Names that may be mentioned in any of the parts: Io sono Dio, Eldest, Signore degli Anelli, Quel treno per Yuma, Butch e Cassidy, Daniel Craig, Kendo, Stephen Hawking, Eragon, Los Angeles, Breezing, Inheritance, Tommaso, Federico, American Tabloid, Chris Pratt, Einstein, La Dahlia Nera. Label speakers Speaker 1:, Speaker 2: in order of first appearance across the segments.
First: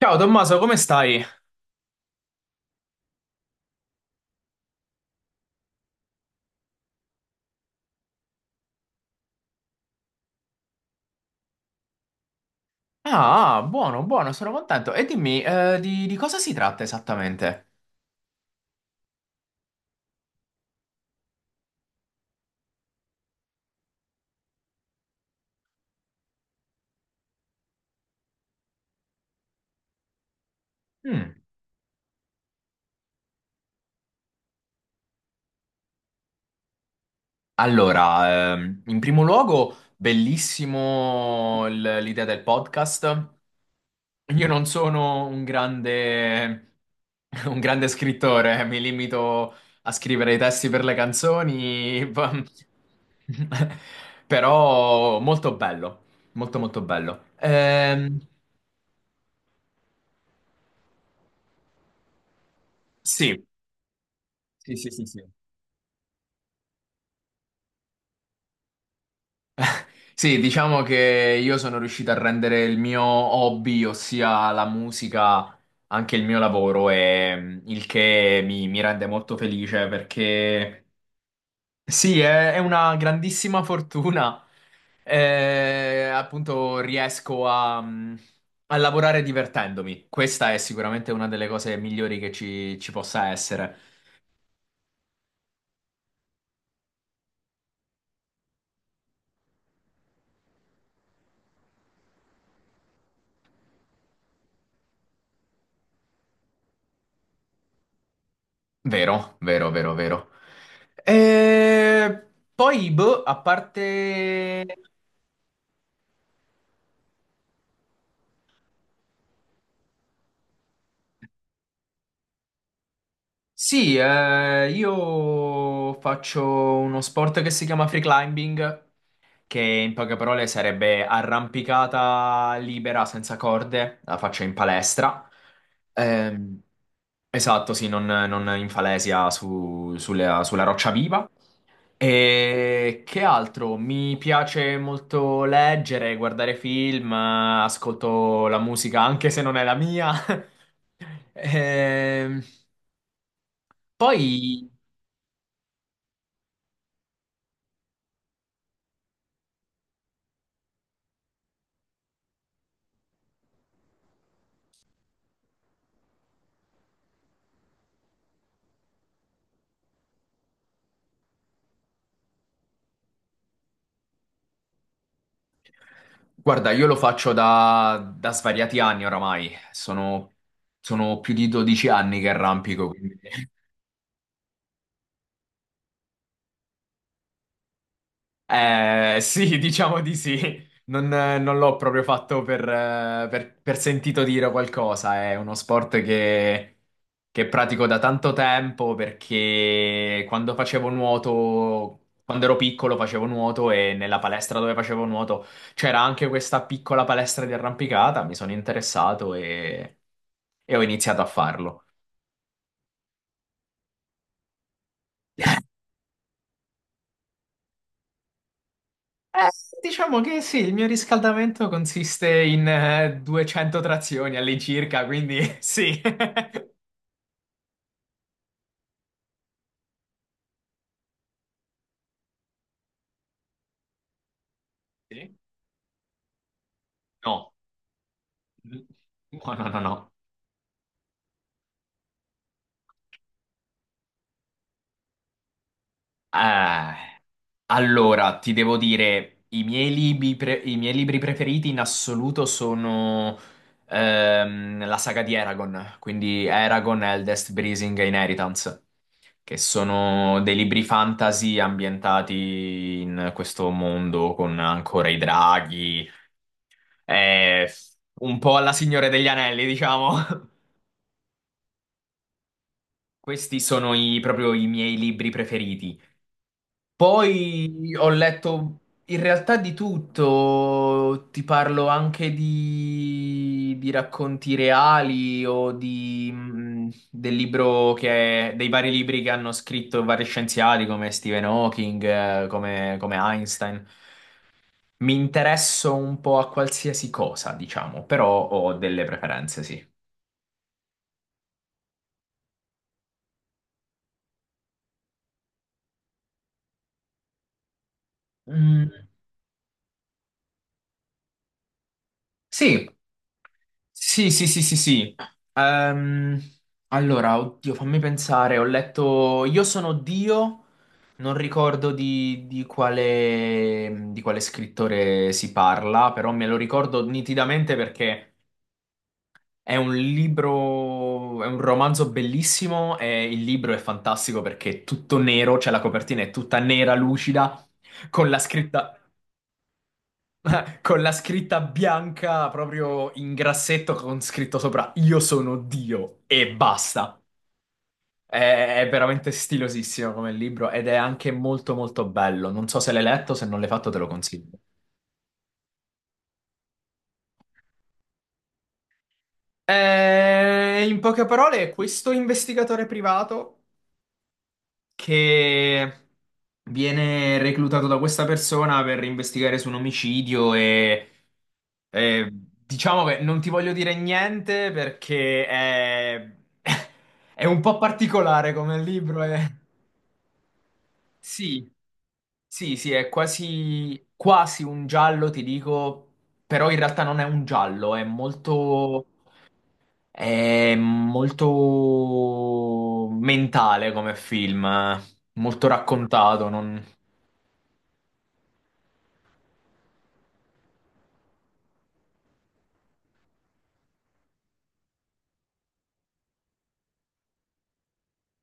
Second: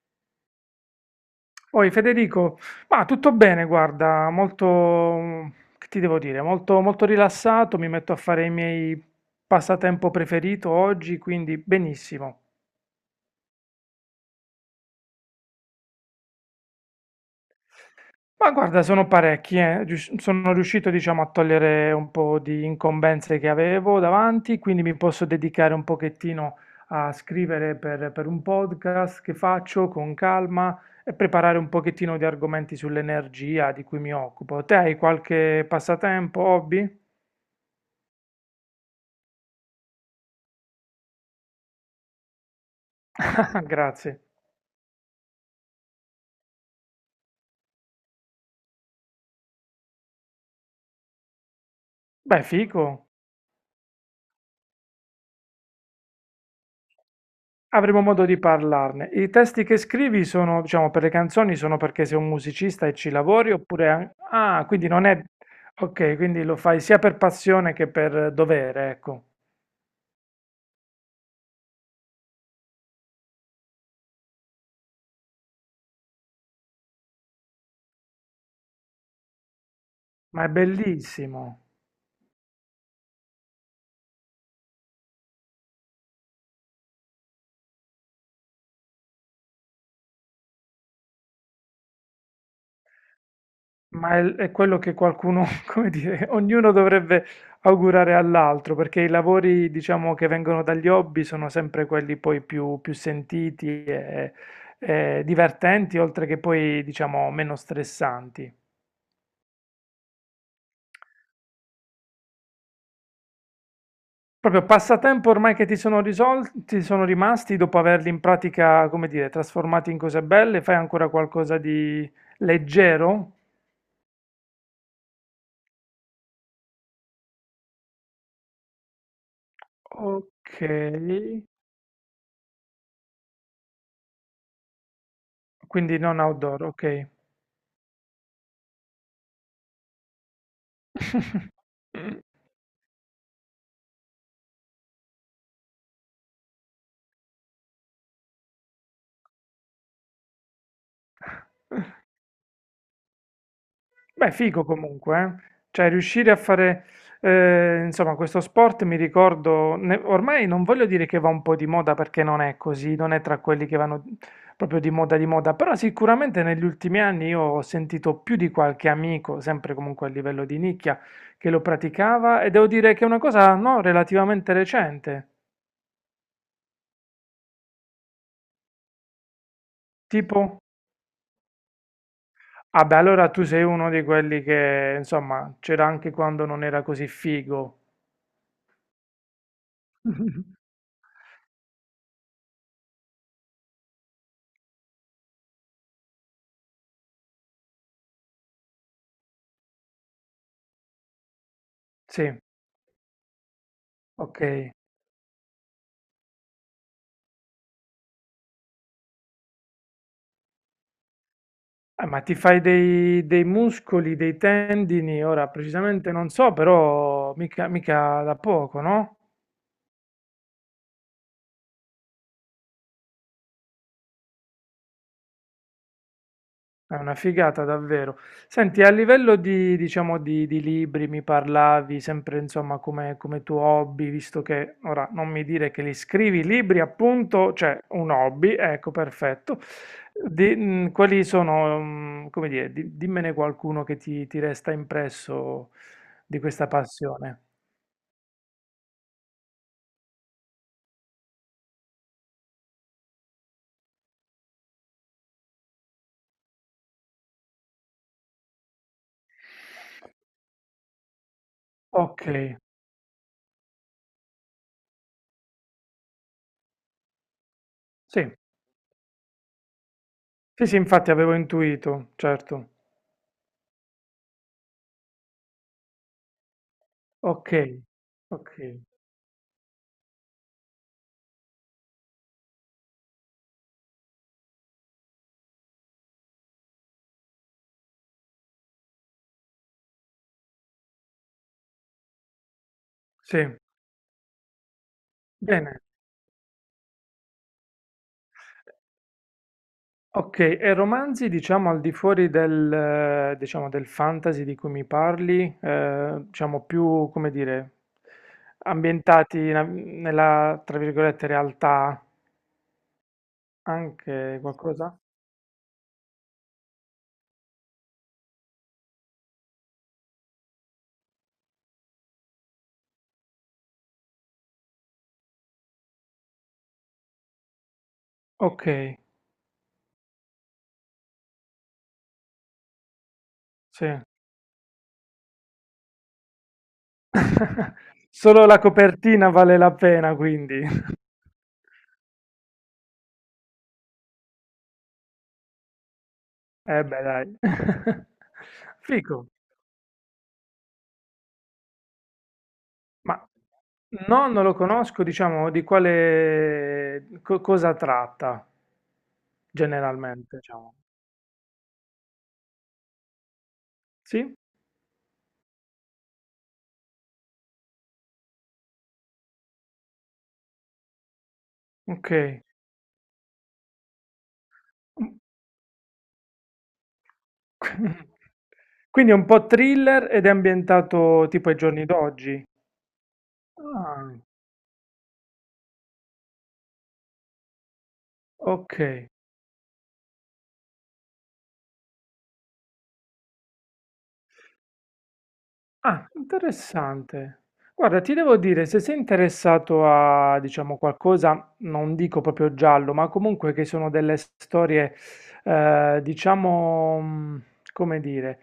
Speaker 1: Ciao Tommaso, come stai?
Speaker 2: Poi Federico, ma tutto bene, guarda, molto, che ti devo dire, molto, molto rilassato, mi metto a fare i miei passatempo preferito oggi, quindi benissimo.
Speaker 1: Ah, ah, buono, buono, sono contento. E dimmi, di cosa si tratta esattamente?
Speaker 2: Ma guarda, sono parecchi, sono riuscito, diciamo, a togliere un po' di incombenze che avevo davanti, quindi mi posso dedicare un pochettino a scrivere per un podcast che faccio con calma e
Speaker 1: Mm.
Speaker 2: preparare un pochettino di argomenti sull'energia di cui mi occupo. Te hai qualche passatempo, hobby?
Speaker 1: Allora, in primo luogo, bellissimo l'idea del podcast.
Speaker 2: Ah, grazie.
Speaker 1: Io non sono un grande, un grande scrittore, mi limito a scrivere i testi per le canzoni,
Speaker 2: Beh, fico.
Speaker 1: però molto bello, molto molto bello.
Speaker 2: Avremo modo di parlarne. I testi che scrivi sono, diciamo, per le canzoni sono perché sei un musicista e ci
Speaker 1: Sì,
Speaker 2: lavori oppure, ah,
Speaker 1: sì,
Speaker 2: quindi
Speaker 1: sì,
Speaker 2: non
Speaker 1: sì,
Speaker 2: è.
Speaker 1: sì.
Speaker 2: Ok, quindi lo fai sia per passione che per dovere, ecco.
Speaker 1: Sì, diciamo che io sono riuscito a rendere il mio hobby, ossia la musica, anche il mio lavoro, e il che mi rende molto felice
Speaker 2: Ma è
Speaker 1: perché
Speaker 2: bellissimo.
Speaker 1: sì, è una grandissima fortuna. Appunto, riesco a, a lavorare divertendomi. Questa è sicuramente una delle cose migliori che ci possa essere.
Speaker 2: Ma è quello che qualcuno, come dire, ognuno dovrebbe augurare all'altro, perché i lavori, diciamo, che vengono dagli hobby sono sempre quelli poi più sentiti e divertenti, oltre che poi, diciamo, meno stressanti.
Speaker 1: Vero, vero, vero, vero. E poi, boh, a parte.
Speaker 2: Proprio passatempo ormai che ti sono risolti, sono rimasti dopo averli in pratica, come dire, trasformati in cose belle, fai ancora qualcosa di leggero?
Speaker 1: Sì, io faccio uno sport che si chiama free climbing, che in poche parole
Speaker 2: Ok,
Speaker 1: sarebbe arrampicata libera senza corde, la faccio in palestra.
Speaker 2: quindi non
Speaker 1: Ehm,
Speaker 2: outdoor, ok.
Speaker 1: esatto, sì, non in falesia sulla, sulla roccia viva. E che altro? Mi piace molto leggere, guardare film, ascolto la musica anche se non è la mia. Ehm,
Speaker 2: Beh, figo
Speaker 1: poi...
Speaker 2: comunque, eh. Cioè riuscire a fare, insomma, questo sport mi ricordo, ormai non voglio dire che va un po' di moda perché non è così, non è tra quelli che vanno proprio di moda, però sicuramente negli ultimi anni io ho sentito più di qualche amico, sempre comunque a livello di nicchia, che lo praticava e devo dire che è una cosa, no, relativamente recente,
Speaker 1: Guarda, io lo faccio da svariati anni oramai, sono,
Speaker 2: tipo.
Speaker 1: sono più di 12 anni che
Speaker 2: Ah
Speaker 1: arrampico,
Speaker 2: beh,
Speaker 1: quindi
Speaker 2: allora tu sei uno di quelli che, insomma, c'era anche quando non era così figo.
Speaker 1: eh, sì, diciamo di sì. Non, non l'ho proprio fatto per, per sentito dire qualcosa. È uno sport che pratico da tanto tempo perché quando facevo nuoto,
Speaker 2: Sì,
Speaker 1: quando ero piccolo facevo nuoto e nella
Speaker 2: ok.
Speaker 1: palestra dove facevo nuoto c'era anche questa piccola palestra di arrampicata. Mi sono interessato e ho iniziato a farlo.
Speaker 2: Ah, ma ti fai dei muscoli, dei tendini, ora precisamente non so, però mica, mica da poco, no?
Speaker 1: Eh, diciamo che sì, il mio riscaldamento consiste in 200 trazioni all'incirca, quindi sì.
Speaker 2: È una figata davvero. Senti, a livello di, diciamo, di libri mi parlavi sempre, insomma, come tuo hobby, visto che, ora, non
Speaker 1: Sì?
Speaker 2: mi dire che li scrivi, libri,
Speaker 1: No.
Speaker 2: appunto, cioè un hobby, ecco,
Speaker 1: No,
Speaker 2: perfetto.
Speaker 1: no, no, no.
Speaker 2: Quali sono, come dire, dimmene qualcuno che ti resta impresso di questa
Speaker 1: Eh,
Speaker 2: passione.
Speaker 1: allora, ti devo dire, i miei libri preferiti in assoluto sono la saga di Eragon, quindi Eragon, Eldest, Breezing e Inheritance, che sono dei libri fantasy
Speaker 2: Ok,
Speaker 1: ambientati in questo mondo con ancora i draghi, eh,
Speaker 2: sì.
Speaker 1: un po' alla Signore degli Anelli, diciamo.
Speaker 2: Sì, sì, infatti avevo intuito, certo.
Speaker 1: Questi sono proprio i miei libri preferiti.
Speaker 2: Okay,
Speaker 1: Poi ho letto
Speaker 2: okay,
Speaker 1: in realtà di tutto, ti parlo anche di racconti reali o di, del libro che, dei vari libri che hanno scritto vari scienziati come Stephen Hawking, come, come
Speaker 2: sì,
Speaker 1: Einstein. Mi
Speaker 2: bene.
Speaker 1: interesso un po' a qualsiasi cosa, diciamo, però ho delle preferenze, sì.
Speaker 2: Okay, e romanzi diciamo al di fuori del diciamo del fantasy di cui mi parli, diciamo più, come dire,
Speaker 1: Mm,
Speaker 2: ambientati in a nella, tra virgolette, "realtà",
Speaker 1: sì, sì,
Speaker 2: anche
Speaker 1: sì, sì, sì,
Speaker 2: qualcosa?
Speaker 1: sì. Ehm, allora, oddio, fammi pensare. Ho letto Io sono Dio, non ricordo di quale scrittore si parla, però me lo ricordo nitidamente perché
Speaker 2: Okay,
Speaker 1: è un libro, è un romanzo bellissimo e il libro è
Speaker 2: sì.
Speaker 1: fantastico perché è tutto nero, cioè la copertina è tutta nera, lucida, con la
Speaker 2: Solo la
Speaker 1: scritta
Speaker 2: copertina vale la pena quindi.
Speaker 1: con la scritta bianca proprio in grassetto con scritto sopra Io sono Dio e
Speaker 2: Eh beh,
Speaker 1: basta.
Speaker 2: dai.
Speaker 1: È, è
Speaker 2: Fico.
Speaker 1: veramente stilosissimo come libro ed è anche molto molto bello. Non so se l'hai
Speaker 2: Ma
Speaker 1: letto, se non l'hai fatto te lo
Speaker 2: no, non lo
Speaker 1: consiglio.
Speaker 2: conosco, diciamo, di quale cosa tratta generalmente, diciamo.
Speaker 1: In poche parole, questo investigatore privato
Speaker 2: Sì?
Speaker 1: che viene reclutato da questa persona per investigare su un omicidio
Speaker 2: Ok.
Speaker 1: e diciamo che non ti voglio dire niente
Speaker 2: Mm.
Speaker 1: perché è, è un po' particolare come
Speaker 2: Quindi è
Speaker 1: libro.
Speaker 2: un
Speaker 1: È...
Speaker 2: po' thriller ed è ambientato tipo ai
Speaker 1: Sì,
Speaker 2: giorni d'oggi.
Speaker 1: sì, sì, è quasi,
Speaker 2: Ah,
Speaker 1: quasi un giallo, ti dico, però in realtà non è un giallo, è
Speaker 2: ok.
Speaker 1: molto... È molto mentale come film, eh. Molto
Speaker 2: Ah,
Speaker 1: raccontato. Non-
Speaker 2: interessante. Guarda, ti devo dire, se sei interessato a, diciamo, qualcosa, non dico proprio giallo, ma comunque che sono delle storie, diciamo, come dire,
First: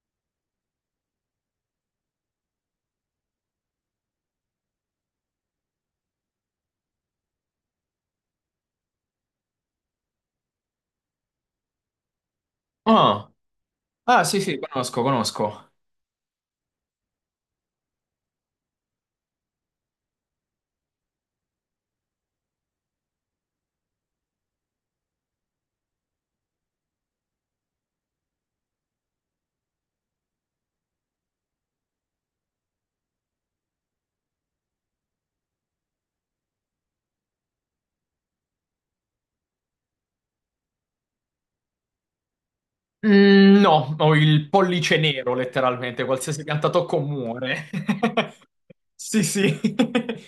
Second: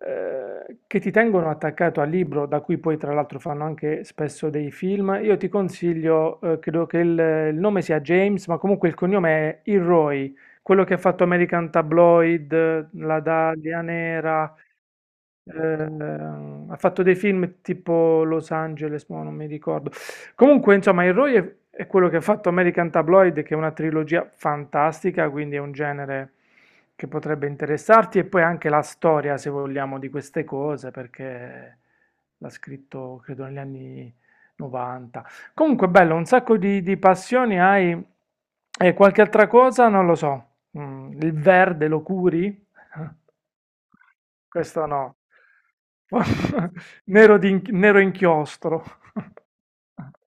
Speaker 2: che ti tengono attaccato al libro, da cui poi tra l'altro fanno anche spesso dei film. Io ti consiglio, credo che il nome sia James, ma comunque il cognome è Ilroy, quello che ha fatto American Tabloid, La
Speaker 1: Ah,
Speaker 2: Dahlia
Speaker 1: ah, sì,
Speaker 2: Nera.
Speaker 1: sì, conosco, conosco.
Speaker 2: Ha fatto dei film tipo Los Angeles, ma non mi ricordo. Comunque, insomma, il Roy è quello che ha fatto American Tabloid, che è una trilogia fantastica, quindi è un genere che potrebbe interessarti, e poi anche la storia, se vogliamo, di queste cose, perché l'ha scritto, credo, negli anni 90. Comunque, bello, un sacco di passioni hai. E qualche altra cosa? Non lo so. Il verde lo curi?
Speaker 1: Mm, no, ho il
Speaker 2: Questo
Speaker 1: pollice
Speaker 2: no.
Speaker 1: nero, letteralmente, qualsiasi pianta tocco
Speaker 2: Nero,
Speaker 1: muore.
Speaker 2: nero inchiostro.
Speaker 1: Sì, sì.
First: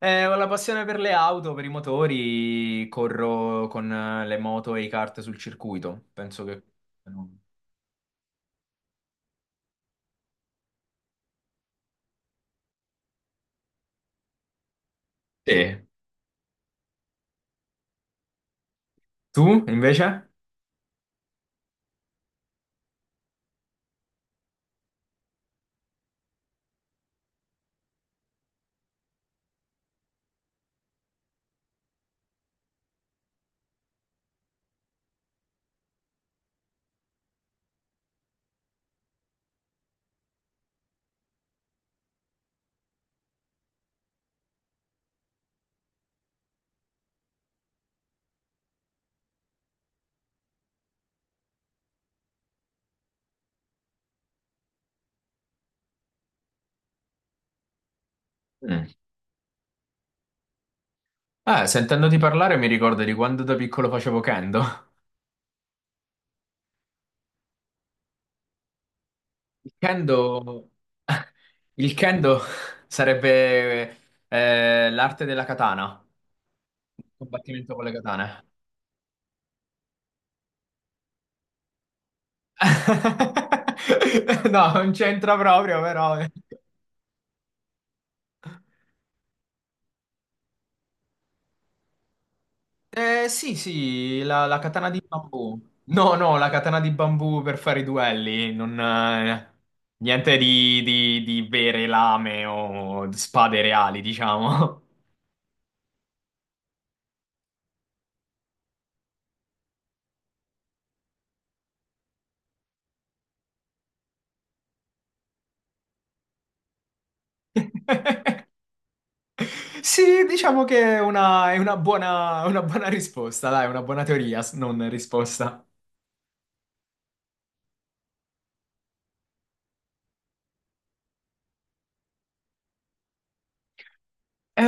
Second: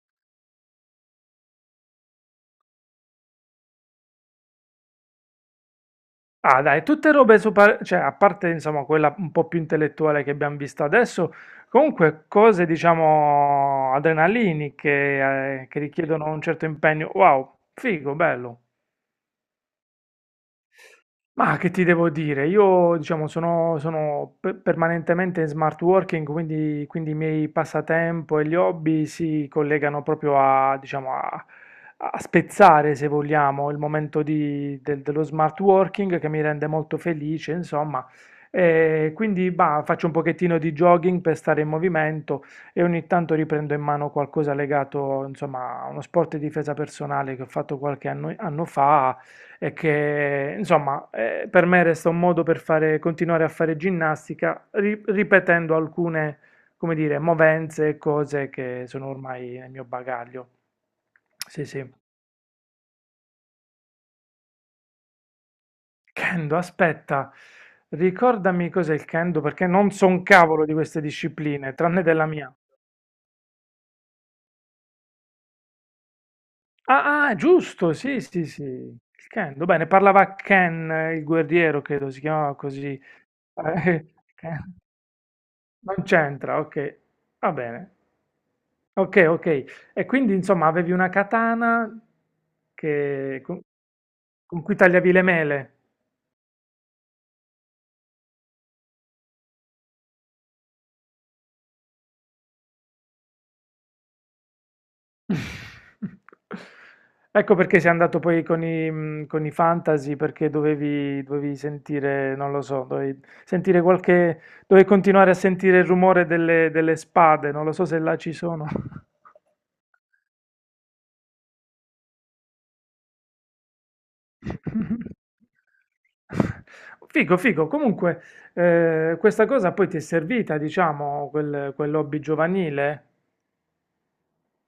Speaker 1: Ho la passione per le auto, per i motori, corro con le moto e i kart sul circuito. Penso
Speaker 2: Ah,
Speaker 1: che...
Speaker 2: dai, tutte robe super, cioè, a parte insomma quella un po' più intellettuale che abbiamo visto adesso, comunque cose diciamo adrenaliniche, che
Speaker 1: Sì.
Speaker 2: richiedono un certo impegno. Wow, figo, bello.
Speaker 1: Tu, invece?
Speaker 2: Ma che ti devo dire? Io, diciamo, sono permanentemente in smart working, quindi i miei passatempo e gli hobby si collegano proprio a, diciamo, a spezzare, se vogliamo, il momento dello smart working che mi rende molto felice, insomma. E quindi, bah, faccio un pochettino di jogging per stare in movimento e ogni tanto riprendo in mano qualcosa legato, insomma, a uno sport di difesa personale che ho fatto qualche anno fa e che insomma, per me resta un modo per fare, continuare a fare ginnastica ripetendo alcune, come dire, movenze e cose che
Speaker 1: Mm.
Speaker 2: sono ormai nel mio bagaglio. Sì, sì.
Speaker 1: Sentendoti parlare mi ricordo di quando da piccolo facevo kendo.
Speaker 2: Kendo, aspetta, ricordami cos'è il Kendo perché
Speaker 1: Il
Speaker 2: non so un cavolo
Speaker 1: kendo,
Speaker 2: di queste discipline,
Speaker 1: il
Speaker 2: tranne della
Speaker 1: kendo
Speaker 2: mia.
Speaker 1: sarebbe l'arte della katana, il
Speaker 2: Ah, ah,
Speaker 1: combattimento con le
Speaker 2: giusto, sì,
Speaker 1: katane.
Speaker 2: sì, sì. Il Kendo, bene, parlava Ken, il guerriero, credo si chiamava così. Eh,
Speaker 1: No,
Speaker 2: Ken.
Speaker 1: non c'entra proprio,
Speaker 2: Non
Speaker 1: però.
Speaker 2: c'entra, ok. Va bene. Ok, ok. E quindi insomma avevi una katana
Speaker 1: Eh,
Speaker 2: che-
Speaker 1: sì,
Speaker 2: con,
Speaker 1: sì, la
Speaker 2: con cui
Speaker 1: katana di
Speaker 2: tagliavi le
Speaker 1: bambù.
Speaker 2: mele.
Speaker 1: No, no, la katana di bambù per fare i duelli, non, niente di vere lame o spade reali, diciamo.
Speaker 2: Ecco perché sei andato poi con i fantasy, perché dovevi sentire, non lo so, dovevi sentire qualche, dovevi continuare a sentire il rumore delle spade, non lo so se là ci sono.
Speaker 1: Sì, diciamo che è una buona risposta, dai, una buona teoria, non risposta.
Speaker 2: Figo, figo. Comunque, questa cosa poi ti è servita, diciamo, quell'hobby giovanile?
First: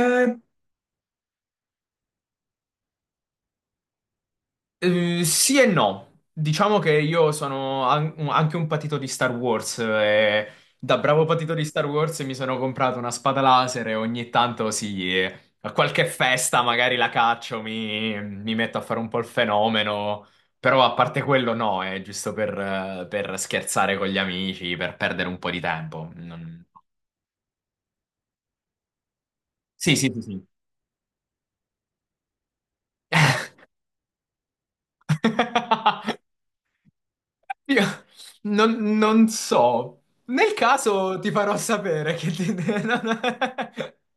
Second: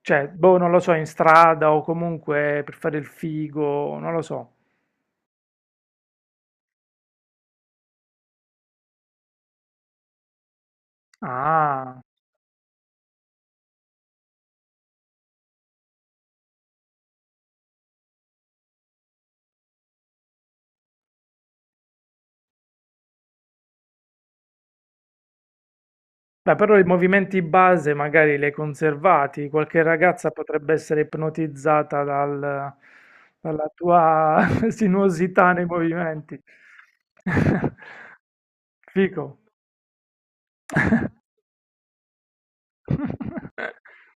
Speaker 2: Cioè, boh, non lo so, in strada o comunque per fare il figo, non lo so.
Speaker 1: sì e no. Diciamo che io sono anche un patito di Star Wars e da bravo patito di Star
Speaker 2: Ah,
Speaker 1: Wars mi sono comprato una spada laser e ogni tanto sì, a qualche festa magari la caccio, mi metto a fare un po' il fenomeno, però a parte quello no, è giusto per scherzare con gli amici, per perdere un po' di tempo.
Speaker 2: beh,
Speaker 1: Non-
Speaker 2: però i movimenti base magari li hai conservati. Qualche
Speaker 1: Sì, sì, sì,
Speaker 2: ragazza
Speaker 1: sì.
Speaker 2: potrebbe essere ipnotizzata dalla tua sinuosità nei movimenti.
Speaker 1: Io non,
Speaker 2: Figo.
Speaker 1: non so. Nel caso ti farò sapere che ti...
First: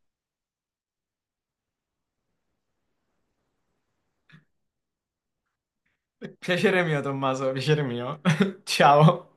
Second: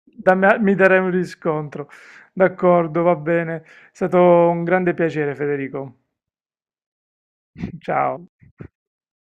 Speaker 2: Mi darei un riscontro. D'accordo, va bene. È stato un grande piacere, Federico.
Speaker 1: Piacere mio, Tommaso, piacere mio.
Speaker 2: Ciao.
Speaker 1: Ciao.